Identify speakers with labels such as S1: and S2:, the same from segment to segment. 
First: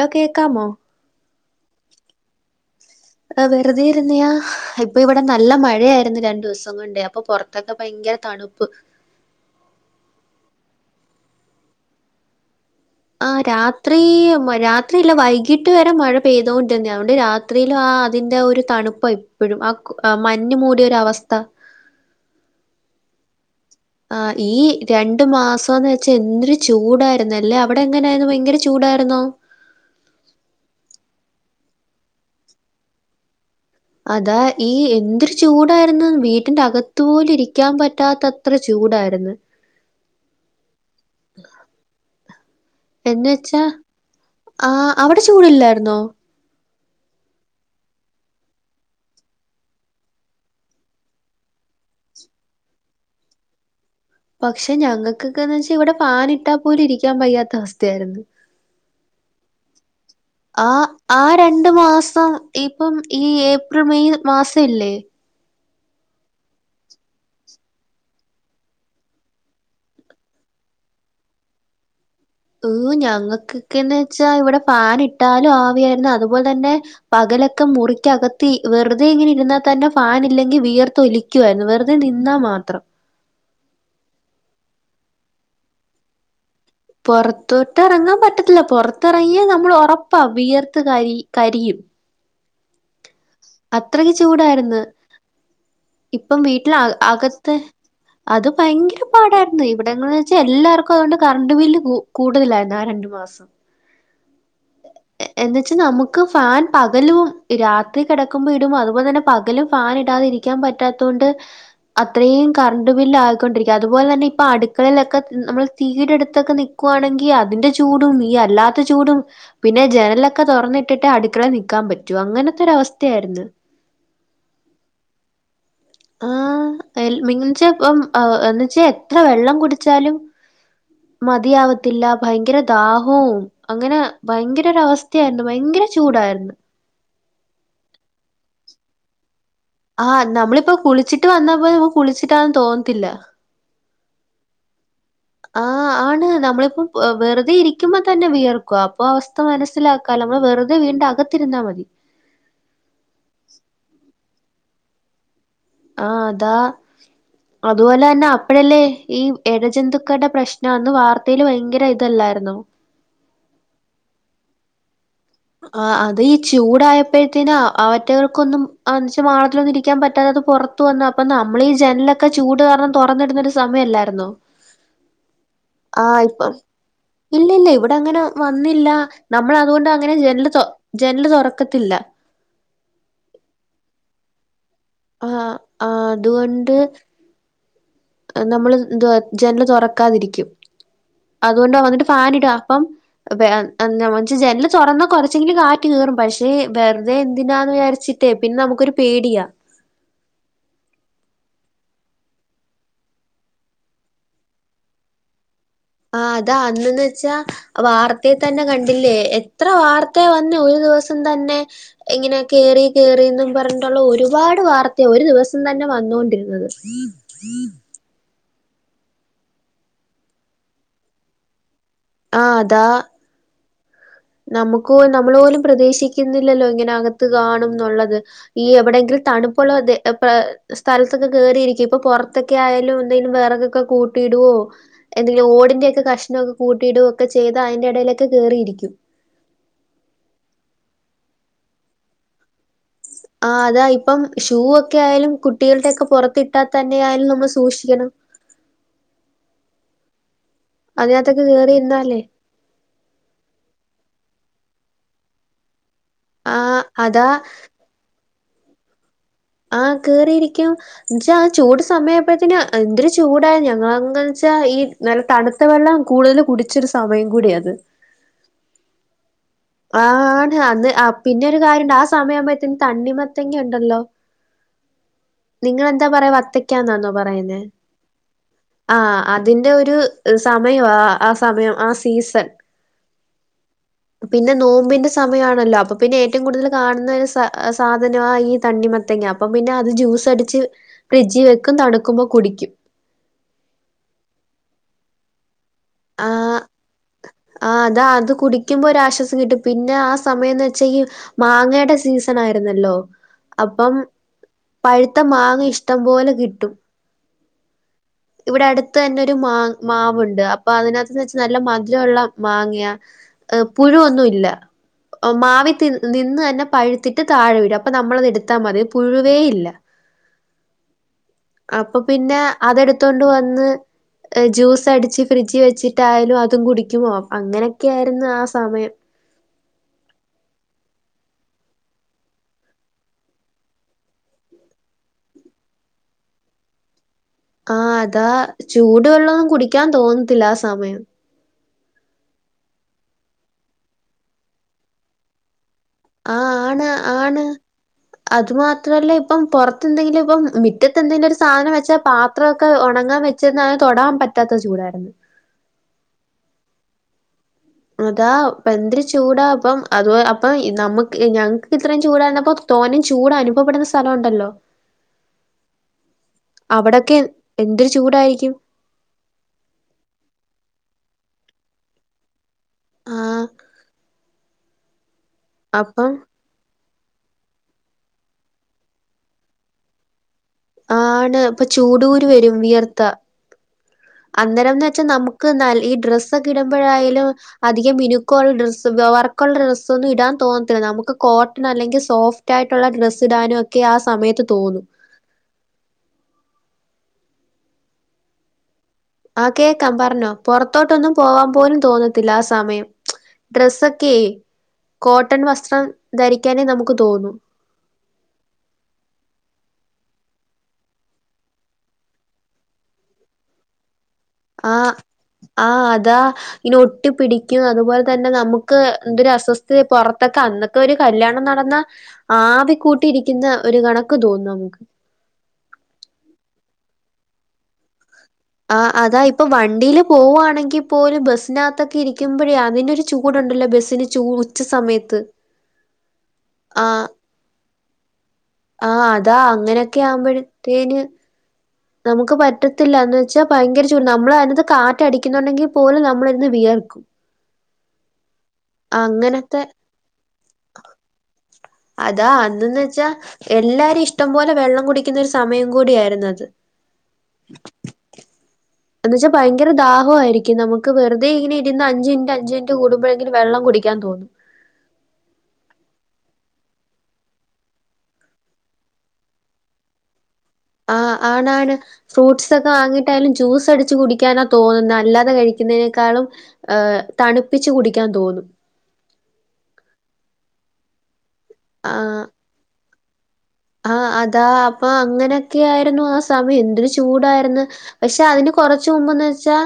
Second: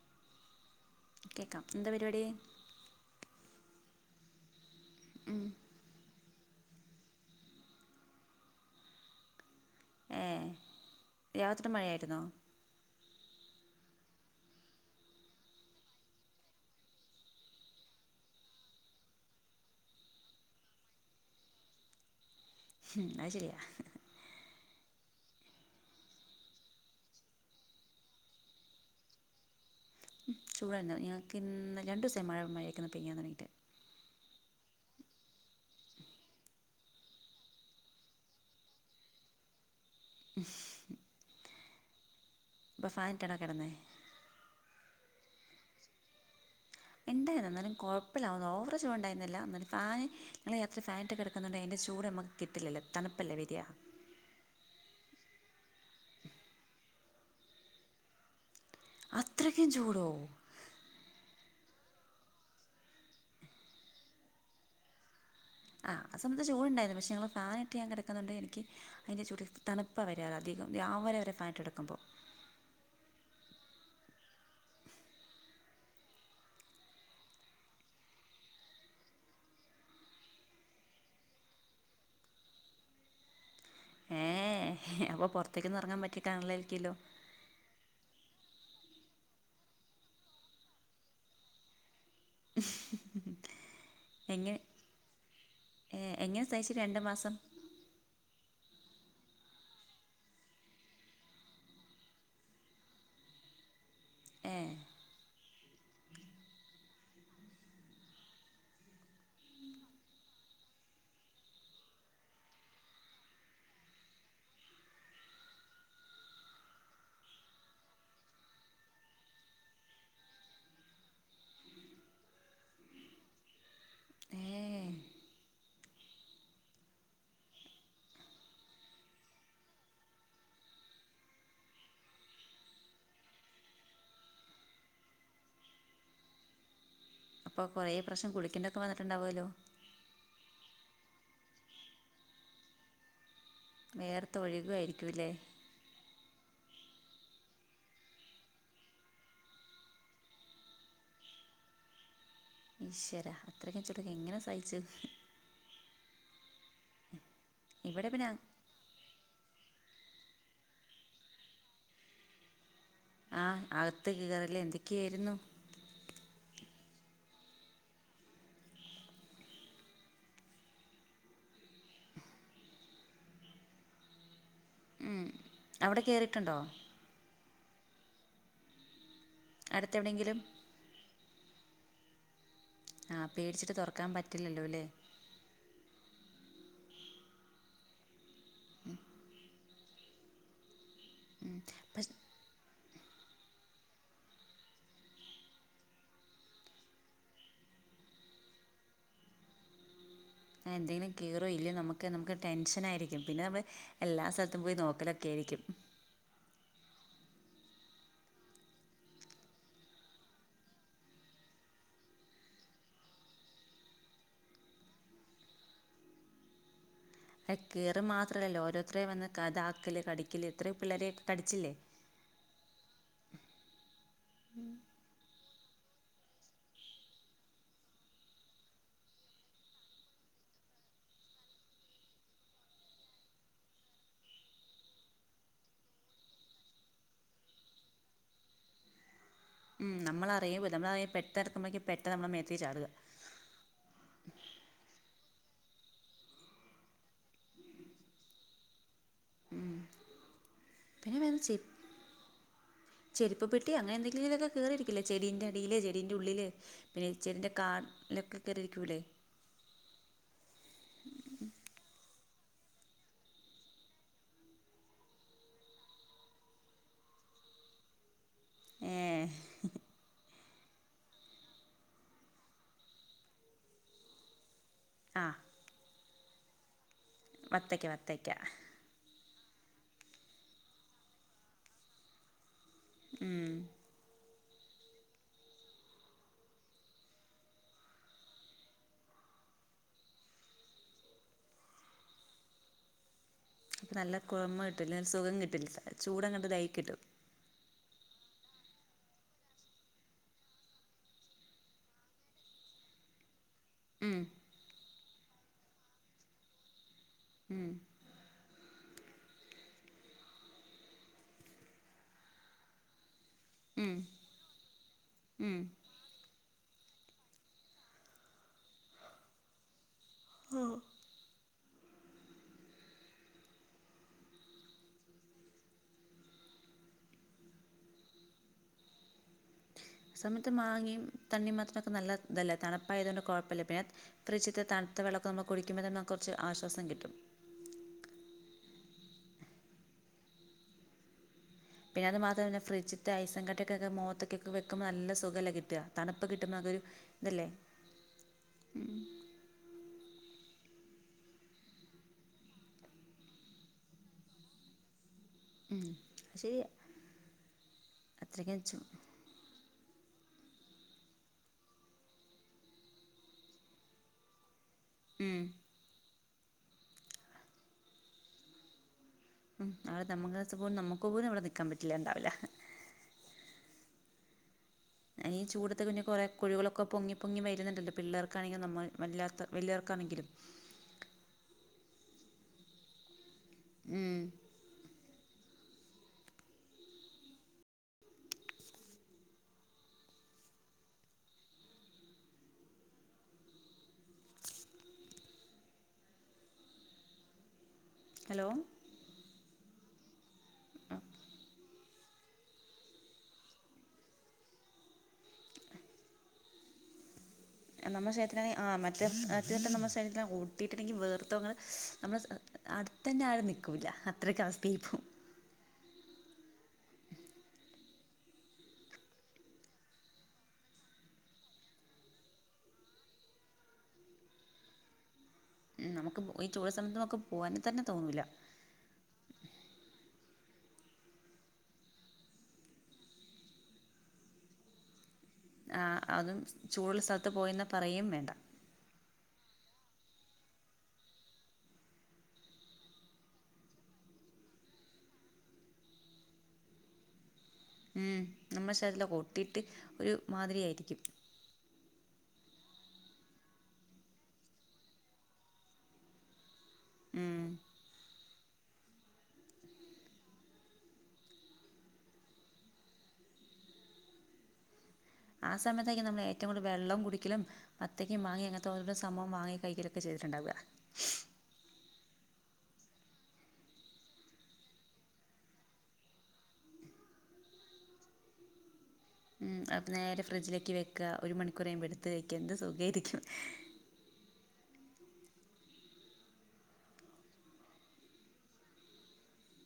S1: Law കേക്കാമോ?
S2: കേക്കാം. എന്താ പരിപാടി?
S1: അഹ് വെറുതേയിരുന്നെയാ. ഇപ്പൊ ഇവിടെ
S2: ഉം.
S1: നല്ല മഴയായിരുന്നു രണ്ടൂസ് സം കൊണ്ടേ. അപ്പൊ പുറത്തൊക്കെ ഭയങ്കര തണുപ്പ്.
S2: ഏഹ് രാത്രി മഴായ്ര്ന്നോ?
S1: ആഹ് രാത്രീ മ രാത്രിയില്ല വൈകിട്ട് വരെ മഴ പെയ്തോണ്ടിര്ന്നെയാ. അതോണ്ട് രാ ത്രീലാ ആ അതിന്റെ ഒരു തണുപ്പ ഇപ്പഴും ആ ക് മഞ്ഞ് മൂടിയൊരവസ്ഥ.
S2: ഉം അഹ് ശെരിയാ.
S1: ആഹ് ഈ രണ്ടു മാസംന്ന് വെച്ചാ എന്തൊരു ചൂടായിര്ന്നല്ലേ. അവിടെ എങ്ങനായ്രുന്നു ഭയങ്കര ചൂടായിരുന്നോ?
S2: ചൂടായിന്നു ഞങ്ങക്കിന്ന് രണ്ടൂസായി മഴ മര്യായക്കൊന്ന് പെയ്യാൻ തൊട്ങ്ങീട്ട്
S1: അതാ ഈ എന്തൊരു ചൂടായിരുന്നു വീട്ടിന്റെ അക ത്തൂ പോലു ഇരിക്ക്യാൻ പറ്റാത്തത്ര ചൂടായിരുന്ന്.
S2: ശഫ് ഇപ്പോൾ
S1: എന്ന്
S2: ഫാനിട്ടാണോ
S1: വെച്ചാ
S2: കിടന്നേ
S1: ആ അവിടെ ചൂടില്ലായിരുന്നോ?
S2: ഇണ്ടായീന്നു. എന്നാലും കൊഴപ്പല്ല ഓവറ് ചൂടുണ്ടായിന്നില്ല. എന്നാലും ഫാന് ഞങ്ങള് രാത്രി ഫാനിട്ട് കെടക്കുന്നോണ്ടെ അയ്ൻ്റെ ചൂട് നമ കിട്ടില്ലല്ലോ തണുപ്പല്ലേ വരാ.
S1: പക്ഷെ ഞങ്ങക്കൊക്കെ ന്ന് വെച്ചാ ഇവിടെ ഫാനിട്ടാ പോലും ഇരിക്ക്യാൻ വയ്യാത്ത അവസ്ഥയായിരുന്ന്.
S2: അത്രയ്ക്കും ചൂടോ?
S1: ആ ആ രണ്ടു മാസം ഇപ്പം ഈ ഏപ്രിൽ മെയ് മാസം ഇല്ലേ?
S2: ആഹ്. ആ സമത്ത് ചൂടുണ്ടായ്രുന്നു പക്ഷെ ഞങ്ങള് ഫാനിട്ട് ഞാൻ കിടക്കുന്നോണ്ട് എനിക്ക് അതിൻ്റെ ചോട്ടിൽ തണുപ്പാ വരാ അധികം രാവിലവരെ ഫാന്ട്ട് കെടക്കുമ്പോ.
S1: ഏഹ് ഞങ്ങക്കൊക്കെന്ന് വെച്ചാ ഇവിടെ ഫാനിട്ടാലും ആവിയായ്ര്ന്നു. അതുപോലെ തന്നെ പകലൊക്കെ മുറിക്കകത്തി വെറുതെയിങ്ങനെ ഇരുന്നാ തന്നെ ഫാനില്ലെങ്കി വിയർതൊലി ക്ക്യുവായ്രുന്നു. വെറുതെ നിന്നാ മാത്രം.
S2: ഏഹെ. അപ്പോ പൊറത്തേക്കൊന്നും എറങ്ങാൻ പറ്റി കാണില്ലായ്രിക്കില്ലോ.
S1: പൊറത്തോട്ടെറങ്ങാൻ പറ്റത്തില്ല പൊർത്തെർങ്ങിയാ നമ്മള് ഒറപ്പാ വിയർത്ത് കരി കരിയും.
S2: [unintelligible] [inaudible]
S1: അത്രയ്ക്ക് ചൂടായിര്ന്ന്.
S2: ഏഹ്. എങ്ങനെ സയിച്ച് രണ്ട് മാസം?
S1: അകത്ത് അത് ഭയങ്കര പാടായ്ര്ന്ന്. ഇവിടെങ്ങ് വെച്ചാ എല്ലാർക്കും അതോണ്ട് കറണ്ട് ബില്ല് കു കൂടുതലായിരുന്നു ആ ര ണ്ട് മാസം.
S2: ഏഹ്.
S1: എ എന്ന് വെച്ച് നമുക്ക് ഫാൻ പകലും രാത്രി കെടക്കുമ്പോ ഇടും അതുപോലെ തന്നെ പകലും ഫാനിടാതിരി ക്ക്യാൻ പറ്റാത്തോണ്ട് അത്രീം കറണ്ട് ബില്ലായിക്കൊണ്ടിരിക്ക്യ. അതുപോലെ തന്നെ ഇപ്പ അടുക്കളേലൊക്കെ നമ്മൾ തീയ്ടെ അടുത്തൊക്കെ നി ക്കുവാണെങ്കി അതിന്റെ ചൂടും ഈ അല്ലാത്ത ചൂടും, പിന്നെ ജനലൊക്കെ തൊറന്നിട്ടിട്ട് അടുക്കളെ നിക്കാൻ പറ്റൂ. അങ്ങനെത്തൊരവസ്ഥയായിരുന്ന്.
S2: ഏഹെ.
S1: ആഹ് എൽമിൻ ജ പ്പം ഏഹ് എന്ന് വെച്ചാ എത്ര വെള്ളം കുടിച്ചാലും
S2: [unintelligible]
S1: മതിയാവത്തില്ല ഭയങ്കര ദാഹവും അങ്ങനെ ഭയങ്കരൊരവസ്ഥയായിരുന്നു ഭയങ്കര ചൂടായിരുന്നു
S2: അപ്പൊ കുറെ പ്രാവശ്യം കുളിക്കണ്ടൊക്കെ വന്നിട്ട്ണ്ടാവോലോ?
S1: ആഹ് നമ്മളിപ്പൊ കുളിച്ചിട്ട് വന്നപ്പോലുംനമുക്ക് കുളിച്ചിട്ടാന്ന് തോന്നത്തില്ല
S2: വേയർത്ത് ഒഴുകായിരിക്കൂല്ലേ
S1: ആഹ് ആണ് നമ്മളിപ്പം വെറുതെ ഇരിക്കുമ്പോ തന്നെ വിയർക്കുവാ അപ്പോ അവസ്ഥ മനസ്സിലാക്കാല്ലൊ നമ്മൾ വെറുതെ വീടിൻ്റക ത്തിരുന്നാ മതി
S2: ഈശ്വരാ അത്രയ്ക്ക് ചുടൊക്കെ എങ്ങനെ സഹിച്ചു
S1: ആഹ് അതാ അതുപോലെ
S2: ഇവിടെ
S1: തന്നെ
S2: പിന്നെ
S1: അപ്പഴല്ലേ ഈ എഴജന്തുക്കളുടെ പ്രശ്നം അന്ന് വാർത്തേല് ഭയങ്കര ഇതല്ലായിരുന്നോ
S2: ആഹ് ആകത്ത് കേറല് എന്തൊക്കേര്ന്നു
S1: ആ അതീ ചൂടായപ്പോഴത്തേന് അവറ്റകൾക്കൊന്നും മാളത്തിലൊന്നും ഇരിക്കാൻ പറ്റാതത് പുറ ത്ത് വന്നു അപ്പ നമ്മളീ ജനലൊക്കെ ചൂട് കാരണം തുറന്നിടുന്നൊരു സമയല്ലായിര്ന്നോ
S2: ഉം
S1: ആഹ് ഇപ്പം ഇല്ലില്ല ഇവിടെ അങ്ങനെ വന്നില്ല നമ്മളതുകൊണ്ടാ
S2: അടുത്തെവിടെയെങ്കിലും
S1: തൊ ജനല് തൊറക്കത്തില്ല
S2: ആഹ് പേടിച്ചിട്ട് തൊറക്കാൻ പറ്റില്ലല്ലോല്ലേ
S1: ആഹ് ആ അതുകൊണ്ട് നമ്മള് എന്തുവാ ജനല് തൊറക്കാതിരിക്കും അത്കൊണ്ടാ വന്നിട്ട്
S2: പക്ഷെ
S1: ഫാനിടും അപ്പം ജനല് തുറന്നാ കൊറച്ചെങ്കിലും കാറ്റ് കേറും പക്ഷെ വെറ്തെ എന്തിനാന്ന് വിചാരിച്ച് ട്ടെ പിന്ന നമുക്കൊരു പേടിയാ
S2: [inaudible] എന്തെങ്കിലും കേറോ ഇല്ലേ നമുക്ക് നമുക്ക് ടെൻഷനായിരിക്കും പിന്നെ നമ്മൾ എല്ലാ സ്ഥലത്തും പോയി നോക്കലൊക്കെ ആയിരിക്കും
S1: ആഹ് അതാ അന്നെന്ന് വെച്ചാ വാർത്തേ തന്നെ കണ്ടില്ലേ എത്ര വാർത്തയാ വന്നേ ഒരു ദിവസം തന്നെ ഇങ്ങനെ കേറി കേറിന്നും പറഞ്ഞിട്ടുള്ള ഒരുപാട് വാർത്തയ ഒരു ദിവസം തന്നെ വന്നോണ്ടിരുന്നത്
S2: അ കേറ്ക മാത്രല്ലല്ലോ ഓരോരുത്തരയും വന്ന് കതാക്കല് കടിക്കല് ഇത്രയും പിള്ളേരെ കടിച്ചില്ലേ
S1: ആഹ് അതാ നമ്മുക്കൊ നമ്മള് പോലും പ്രതീഷിക്കിന്നില്ലല്ലോ ഇങ്ങനെ അകത്ത് കാണുംന്നുള്ളത് ഈ എവിടെയെങ്കിലും തണുപ്പുള്ള പ്ര സ്ഥലത്തൊക്കെ കേയറിയിരിക്കും ഇപ്പൊ പുറത്ത് ക്കെ ആയാലും എന്തേലും വെറകൊക്കെ കൂട്ടിടുവോ എന്തെങ്കിലും ഓടിന്റെ ഒക്കെ കഷ്ണം ഒക്കെ കൂട്ടിടോ ഒക്കെ ചെയിതാ അയിന്റെ എടേലൊക്കെ കേറിയിരിക്കും
S2: ഉം നമ്മളറിയുമോ നമ്മളയി പെട്ടെന്നെട്ക്കുമ്പോഴേക്ക് പെട്ടന്നാ നമ്മളെ മേത്തേക് ചാട്ക
S1: ആഹ് അതാ ഇപ്പം ഷൂ ഒക്കെ ആയാലും കുട്ടികളുടൊക്കെ പുറത്തിട്ടാ തന്നെയായാലും നമ്മള് സൂക്ഷിക്കണം
S2: ഉം പിന്നെ
S1: അതിനകത്തൊക്കെ
S2: [unintelligible]
S1: കേറിയിരുന്നാലേ
S2: ചെരുപ്പ്പ്പെട്ടി അങ്ങനെന്തെങ്കിലുക്കെങ്ങനെ കേറിയിരിക്കില്ലേ ചെടിന്റെഅടീല് ചെ ടിന്റെ ഉള്ളില്
S1: ആഹ്
S2: പിന്നെ ഇ
S1: അതാ
S2: ചെടിന്റെ കാ അടിലൊക്കെ കേറിരിക്കൂല്ലേ
S1: ആഹ് കേറിയിരിക്കും എന്നച്ചാ ആ ചൂട് സമയപ്പോഴത്തിന് എന്തൊരു ചൂടാ ഞങ്ങളങ്ങൻച്ചാ ഈ നല്ല തണുത്ത വെള്ളം കൂടുതൽ കുടിച്ചൊരു സമയം കൂടിയാത്
S2: ഏഹ്
S1: ആണ് അന്ന് അപിന്നെ ഒരു കാര്യണ്ട് ആ സമയാമ്പോത്തേന് തണ്ണി മത്തങ്ങ ഉണ്ടല്ലോ
S2: ആഹ്
S1: നിങ്ങളെന്താ പറയാ വത്തക്കാന്നാന്നോ പറയുന്നെ
S2: വത്തയ്ക്ക വത്തയ്ക്ക
S1: ആഹ് അതിന്റെ ഒരു സമയവാ ആ സമയം ആ സീസൺ
S2: ഉം
S1: പിന്നെ നോമ്പിന്റെ സമയാണല്ലോ. അപ്പൊ പിന്നെ ഏറ്റവും കൂടുതല് കാണുന്ന ഒരു സ സാധനാ ഈ തണ്ണിമത്തങ്ങ. അപ്പം പിന്നെ അത് ജ്യൂസ് അടിച്ച് ഫ്രിഡ്ജിൽ വെക്കും. തണുക്കുമ്പൊകുടിക്കും.
S2: അപ്പ നല്ല കുഴമ കിട്ടില്ലെ. സുഖം കിട്ടില്ല ചൂടങ്ങട്ട് ഇതായ് കിട്ടും.
S1: ആ അതാ അത് കുടിക്കുമ്പൊ ഒരാശ്വാസം കിട്ടും. പിന്നെ ആ സമയന്ന് വെച്ചാ ഈ മാങ്ങയുടെ സീസണായിരുന്നല്ലോ അപ്പം.
S2: ഉം
S1: പഴുത്ത മാങ്ങ ഇഷ്ടം പോലെ കിട്ടും.
S2: ഉം
S1: ഇവിടെ അടുത്ത് തന്നെ ഒരു മാ മാവുണ്ട്. അപ്പൊ അതിനകത്ത് വെച്ച് നല്ല മധുര ഉള്ള മാങ്ങയാ.
S2: ഉം
S1: പുഴു ഒന്നു ഇല്ല.
S2: ഉം
S1: മാവി തി നിന്ന്അന്നെ പഴുത്തിട്ട് താഴെ വരും. അപ്പൊ നമ്മളത് ഇടുത്താ മതി. പുഴുവേ ഇല്ല.
S2: ആഹ്
S1: അപ്പം പിന്നെ അതെടുത്തോണ്ട് വന്ന്. ജൂസ്സടിച്ച് ഫ്രിഡ്ജ് വെച്ചിട്ടായാലും അതും കുടിക്കും. അങ്ങനെയൊക്കെയായിരുന്നു ആ സമയം.
S2: സമയത്ത് മാങ്ങയും തണ്ണിമത്തനൊക്കെ നല്ല ഇതല്ലെ. തണുപ്പായത് കൊണ്ട് കൊഴപ്പല്ല പിന്നെ. ഫ്രിജ്ത്തെ തണുത്ത വെള്ളൊക്കെ നമ്മുക്ക് കുടിക്കുമ്പതന്നെ കൊറച്ച് ആശ്വാസം കിട്ടും.
S1: ആഹ് അതാ ചൂട് വെള്ളവൊന്നും കുടിക്കാൻ തോന്നത്തില്ല ആ സമയം.
S2: പിന്നെ അതു മാത്രല്ല. ഫ്രഡ്ജിത്തെ ഐസും കട്ടൊക്കെക്കെ മോത്ത്ക്ക് വെക്കുമ്പം നല്ല സുഖല്ലെ കിട്ട. തണുപ്പ്
S1: ആ
S2: കിട്ടുമ്പം അതൊരു
S1: ആണ് ആണ്
S2: ഇതല്ലെ.
S1: അത് മാത്രല്ല. ഇപ്പം പൊറത്ത് എന്തെങ്കിലും ഇപ്പം മിറ്റത്തെ എന്തെങ്കിലും ഒരു സാധനം വെച്ചാ പാ ത്രക്കെ ഒണങ്ങാൻ വെച്ചിര്ന്നാൽ തൊടാൻ പറ്റാത്ത ചൂടായിരുന്നു.
S2: ഉം അ ശെരി
S1: അതാ പന്ത്രി ചൂടാ അപ്പം അ അപ്പൊ നമുക്ക് ഞങ്ങക്ക് ഇത്രയും ചൂടായിരുന്നപ്പോ തോനിം ചൂട് അനുഭവപ്പെടുന്ന സ്ഥലം ഉണ്ടല്ലോ.
S2: ഉം
S1: അവിടൊക്കെ എന്തൊരു ചൂടായിരിക്കും.
S2: ഉം അവിടെ തമ് [unintelligible] പോലും നമുക്ക് പോലും അവിടെ നിക്കാൻ പറ്റില്ലണ്ടാവില്ല.
S1: ആഹ്
S2: ഈ ചൂടത്ത് പിന്നെ
S1: അപ്പം
S2: കൊറേ കുഴികളൊക്കെ പൊങ്ങി പൊങ്ങി വരുന്നുണ്ടല്ലോ. പിള്ളേർക്കാണങ്കിലും നമ്മൾ വല്ലാത്ത വലിയവർക്കാണെങ്കിലും.
S1: ആണ് ഇപ്പൊ ചൂടൂ ക്കുരു വെരും. വിയർത്ത
S2: ഉം
S1: അന്നേരംന്ന് വെച്ചാ നമുക്ക് ന ഈ ഡ്രസൊക്കെ ഇടുമ്പോഴാലും അതി. ഈ മിനുക്കോൾ ഡ്രസ്സ് വർക്കുള്ള ഡ്രസ്സൊന്നും ഇടാൻ തോന്നത്ത്ല്ല. നമുക്ക് കോട്ടൺ അല്ലെങ്കിൽ സോഫ് തറ്റായിട്ടുള്ള ഡ്രസ്സ് ഇടാനും ഒക്കെ ആ സമയത്ത് തോന്നും.
S2: ഹലോ
S1: ആ കേക്കാം. പറ്ഞ്ഞോ. പൊറത്തോട്ടൊന്നും പോവാൻ പോലും തോന്നത്തില്ല ആ സമയം. ഡ്രസ്സൊക്കെ കോട്ടൺ വസ്ത്രം ധരിക്കാനേ നമുക്ക് തോന്നും.
S2: നമ്മടെ ശരീരത്തിനാണെിൽ ആ മറ്റെ അ മറ്റെ നമ്മുടെ ശരീരത്തിന് ഒട്ടിയിട്ടുണ്ടെങ്കി വേർത്തും അങ്ങൾ നമ്മൾ [unintelligible] തന്നെ ആൾ നിൽക്കൂല.
S1: ആഹ് ആഹ് അതാ ഇനി ഒട്ടി പിടിക്ക്യും. അതുപോലെ തന്നെ നമുക്ക് എന്തൊരു അസ്വസ്ഥതയെ പൊറത്തൊക്കെ അന്ന് ഒരു കല്യാണം നടന്ന ആവി കൂട്ടി ഇരിക്കുന്ന ഒരു കണക്ക് തോന്നുന്നു നമുക്ക്.
S2: നമുക്ക് ഈ [unintelligible] ചോട് സമയത്ത് നമുക്ക് പോകാൻ തന്നെ തോന്നൂല്ല.
S1: ആ അതാ ഇപ്പൊ വണ്ടീല് പോവാണെങ്കി പോലും ബസ്സിനകത്തൊക്കെ ഇരിക്കുമ്പെഴേ അതിന് ഒരു ചൂടുണ്ടല്ലോ ബെസ്സിന്. ചൂ ഉച്ച സമയത്ത്.
S2: ആഹ് അതും ചൂടുള്ള
S1: ആഹ്
S2: സ്ഥലത്ത് പോയ് വെന്ന പറയുകയും വേണ്ട
S1: ആഹ് അതാ അങ്ങനെയൊക്കെ ആവുമ്പഴത്തേനും നമുക്ക് പറ്റത്തില്ല എന്ന് വെച്ചാ ഭയങ്കര ചൂട് നമ്മള് അതിനാത്ത് കാറ്റ് അടിക്കുന്നുണ്ടെങ്കി അതു പോലെ നമ്മളിന്ന് വിയർക്കും
S2: ഉം നമ്മളെ ശരീരെല്ലാം
S1: അങ്ങനത്തെ
S2: ഒട്ടിയിട്ട് ഒരു മാതിരിയായിരിക്കും
S1: അതാ അന്ന്ന്ന് വെച്ചാ എല്ലാരും ഇഷ്ടം പോലെ വെള്ളം കുടിക്കുന്ന ഒരു സമയം കൂടി ആയിരുന്നു അത്
S2: ഉം
S1: എന്ന് വെച്ച ഭയങ്കര ദാഹവായിരിക്കും നമുക്ക് വെറുതെ ഇങ്ങനെയിര്ന്ന അഞ്ച് മിനിറ്റ് അഞ്ച് മിനിറ്റ് കൂടുമ്പയെങ്കിലും വെള്ളം കുടിക്കാൻ തോന്നും
S2: ആ സമയത്തായിരിക്കും നമ്മള് ഏറ്റവും കൂടുതൽ വെള്ളം കുടിക്കലും വത്തക്കയും മാങ്ങയും അങ്ങനത്തെ ഓരോരോ സംഭംവം വാങ്ങി കഴിക്കലക്കെ ചെയ്തിട്ടുണ്ടാവ
S1: ആഹ് ആണാണ് ഫ്രൂട്ട്സ് ഒക്കെ വാങ്ങിയിട്ടായാലും ജ്യൂസ് അടിച്ച് കുടിക്കാനാ തോന്നുന്നത് അല്ലാതെ കഴിക്കുന്നതിനേക്കാളും ഏഹ് തണുപ്പിച്ച് കുടിക്കാൻ തോന്നും
S2: ഉം അത് നേരെ ഫ്രിഡ്ജിലേക്ക് വയ്ക്ക ഒരു മണിക്കൂർ കഴിയുമ്പോ എടുത്ത്
S1: ആഹ്
S2: കഴിക്ക എന്ത് സുഖായിരിക്കും
S1: ആഹ് അതാ അപ്പൊ അങ്ങനൊക്കെ ആയിരുന്നു ആ സമയം എന്തൊരു ചൂടായിരുന്നു പക്ഷെ അതിന് കൊറച്ച് മുമ്പെന്ന് വെച്ചാ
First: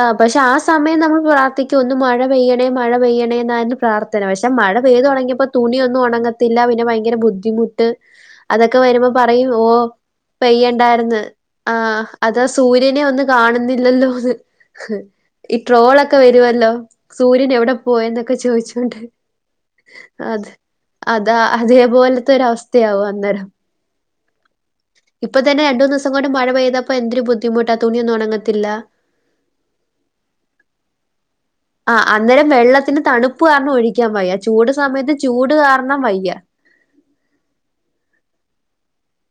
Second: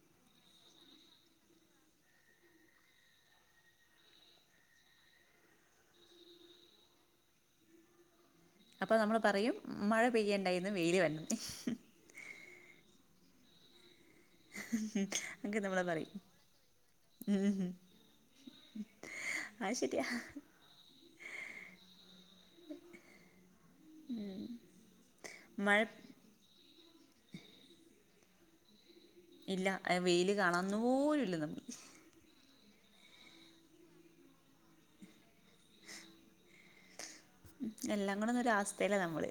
S1: ആഹ് പക്ഷെ ആ സമയം നമ്മള് പ്രാർത്ഥിക്കും ഒന്ന് മഴ പെയ്യണേ മഴ പെയ്യണേ എന്നായിരുന്നു പ്രാർത്ഥന പക്ഷെ മഴ പെയ്തു തൊടങ്ങിയപ്പോ തുണിയൊന്നും ഒണങ്ങത്തില്ല പിന്നെ ഭയങ്കര ബുദ്ധിമുട്ട് അതക്കെ
S2: അപ്പോൾ
S1: വരുമ്പോ
S2: നമ്മൾ
S1: പറയും ഓഹ്
S2: മഴ പെയ്യണ്ടായിരുന്നു വെയില്
S1: പെയ്യണ്ടായിര്ന്ന്
S2: വരണം
S1: ആഹ് അതാ സൂര്യനെയൊന്ന് കാണുന്നില്ലല്ലോന്ന്
S2: ഉം
S1: ഈ ട്രോളൊക്കെ വരുവല്ലോ
S2: ഉം
S1: സൂര്യൻ എവിടെ പോയെന്നൊക്കെ ചോയ്ച്ചോണ്ട്
S2: അഹ് ശരിയാ
S1: അത് അതാ അതേ പോലത്തൊരു അവസ്ഥ യാവും അന്നേരം ഇപ്പത്തന്നെ
S2: മഴ
S1: രണ്ടൂന്നൂസം കൂടെ മഴ പെയതപ്പോ എന്തൊരു ബുദ്ധിമുട്ടാ തുണിയൊന്നും ഒന്നങ്ങത്തില്ല
S2: ഇല്ല വെയില് കണന്ന് പോലുല്ലെന്ന് നമ്മള്
S1: ആഹ് അന്നേരം വെള്ളത്തിന് തണുപ്പ് കാരണം ഒഴിക്കാൻ വയ്യ ചൂട് സമയത്ത് ചൂട് കാരണം വയ്യ
S2: ഉം എല്ലാം കൂടെ ഒരു അവസ്ഥയില നമ്മള്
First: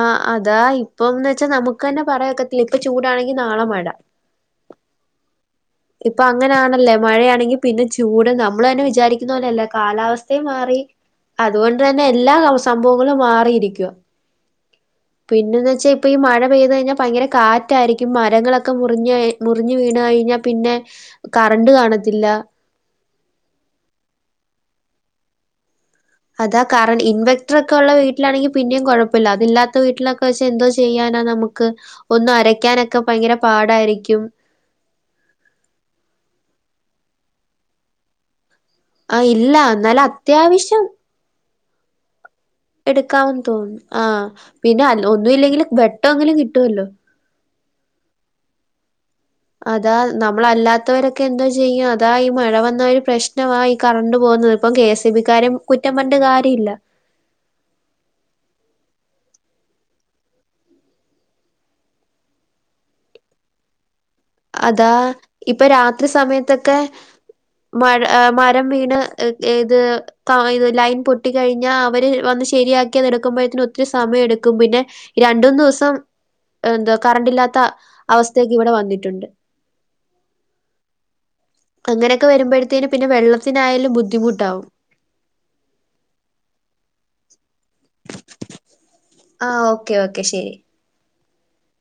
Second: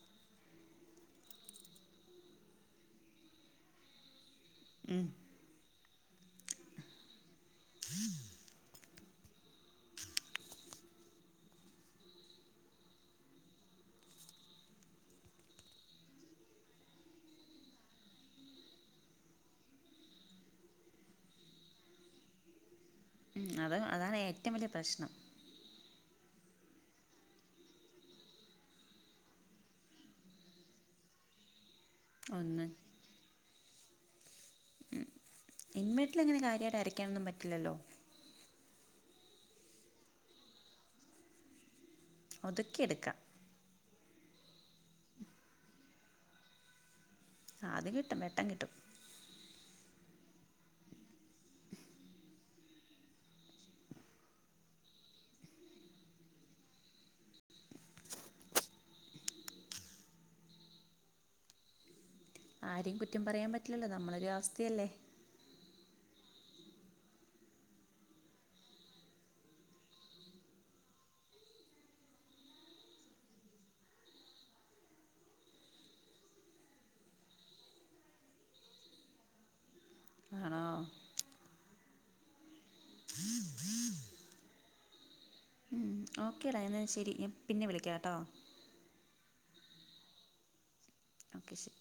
S1: ആഹ് അതാ ഇപ്പംന്ന് വെച്ചാ നമുക്ക് തന്നെ പറയാ ഒക്കത്തില്ല ഇപ്പ ചൂടാണെങ്കി നാളെ മഴ
S2: ഉം
S1: ഇപ്പൊ അങ്ങനെയാണല്ലേ മഴയാണെങ്കി പിന്നെ ചൂട് നമ്മള് തന്നെ വിചാരിക്കുന്ന പോലെയല്ല കാലാവസ്ഥയും മാറി അതുകൊണ്ട് തന്നെ എല്ലാ സംഭവങ്ങളും മാറിയിരിക്കുവ പിന്നെന്ന് വെച്ചാ ഇപ്പ ഈ മഴ പെയ്ത് കഴിഞ്ഞാ ഭയങ്കര കാറ്റായിരിക്കും മരങ്ങളൊക്കെ മുറി മുറിഞ്ഞ് വീണ് കഴിഞ്ഞാ പിന്നെ കറണ്ട് കാണത്തില്ല
S2: അത് അതാണ് ഏറ്റവും വല്ല്യ പ്രശ്നം
S1: അതാ കറണ്ട് ഇൻവെക്ടർ ഒക്കെ ഒള്ള വീട്ടിലാണെങ്കി പിന്നെയും കൊഴപ്പയില്ല അതില്ലാത്ത വീട്ടിലൊക്കെ വെച്ച് എന്തോ ചെയ്യാനാ നമു- ക്ക് ഒന്ന് അരക്കാനൊക്കെ ഭയങ്കര പാടായിരിക്കും
S2: ഇൻവെക്ട്ടിലങ്ങനെ കാര്യായിട്ട് അരയ്ക്കാനൊന്നും പറ്റില്ലല്ലോ?
S1: ആഹ് ഇല്ല എന്നാലും അത്യാവിശ്യം
S2: ഒതുക്കിയെടുക്കാം
S1: എടുക്കാമെന്ന് തോന്നുന്നു ആ പിന്നെ ഒന്നും ഇല്ലെങ്കിലും വെട്ടംമെങ്കിലും കിട്ടുവല്ലോ
S2: അത് കിട്ടും വെട്ടം കിട്ടും
S1: അതാ നമ്മളെല്ലാത്തവരൊക്കെ എന്തോ ചെയ്യും അതാ ഈ മഴ വന്ന ഒരു പ്രശ്നവാ ഈ കറണ്ട് പോകുന്നത് ഇപ്പം കെ എസ് ഇ ബിക്കാരേം കുറ്റം പറഞിട്ട് കാര്യയില്ല
S2: ആരെയും കുറ്റം പറയാൻ പറ്റില്ലല്ലോ നമ്മളൊരു അവസ്ഥയല്ലേ
S1: അതാ ഇപ്പൊ രാത്രി സമയത്തൊക്കെ മഴ മരം വീണ് ഇഏത് ഇത് ലൈൻ പൊട്ടി കഴിഞ്ഞാ അവര് വന്ന് ശരിയാക്കിത് എടുക്കുമ്പോഴത്തിന് ഒത്തിരി സമയം എടുക്കും പിന്നെ രണ്ടൂന്ന് ദിവസം എന്താ കറണ്ട് ഇല്ലാത്ത അവസ്ഥയക്ക് ഇവിടെ വന്നിട്ടുണ്ട്
S2: ആണോ
S1: അങ്ങനെയൊക്കെ വരുമ്പോഴത്തേും പിന്നെ വെള്ളത്തിനായാലും ബുദ്ധിമുട്ടാവും
S2: ഓക്കെടാ എന്നാൽ ശരി ഞൻ പിന്നെ വിളിക്കാം കേട്ടോ
S1: ആ ഓക്കേ ഓക്കെ ശരി
S2: ഓക്കെ ശരി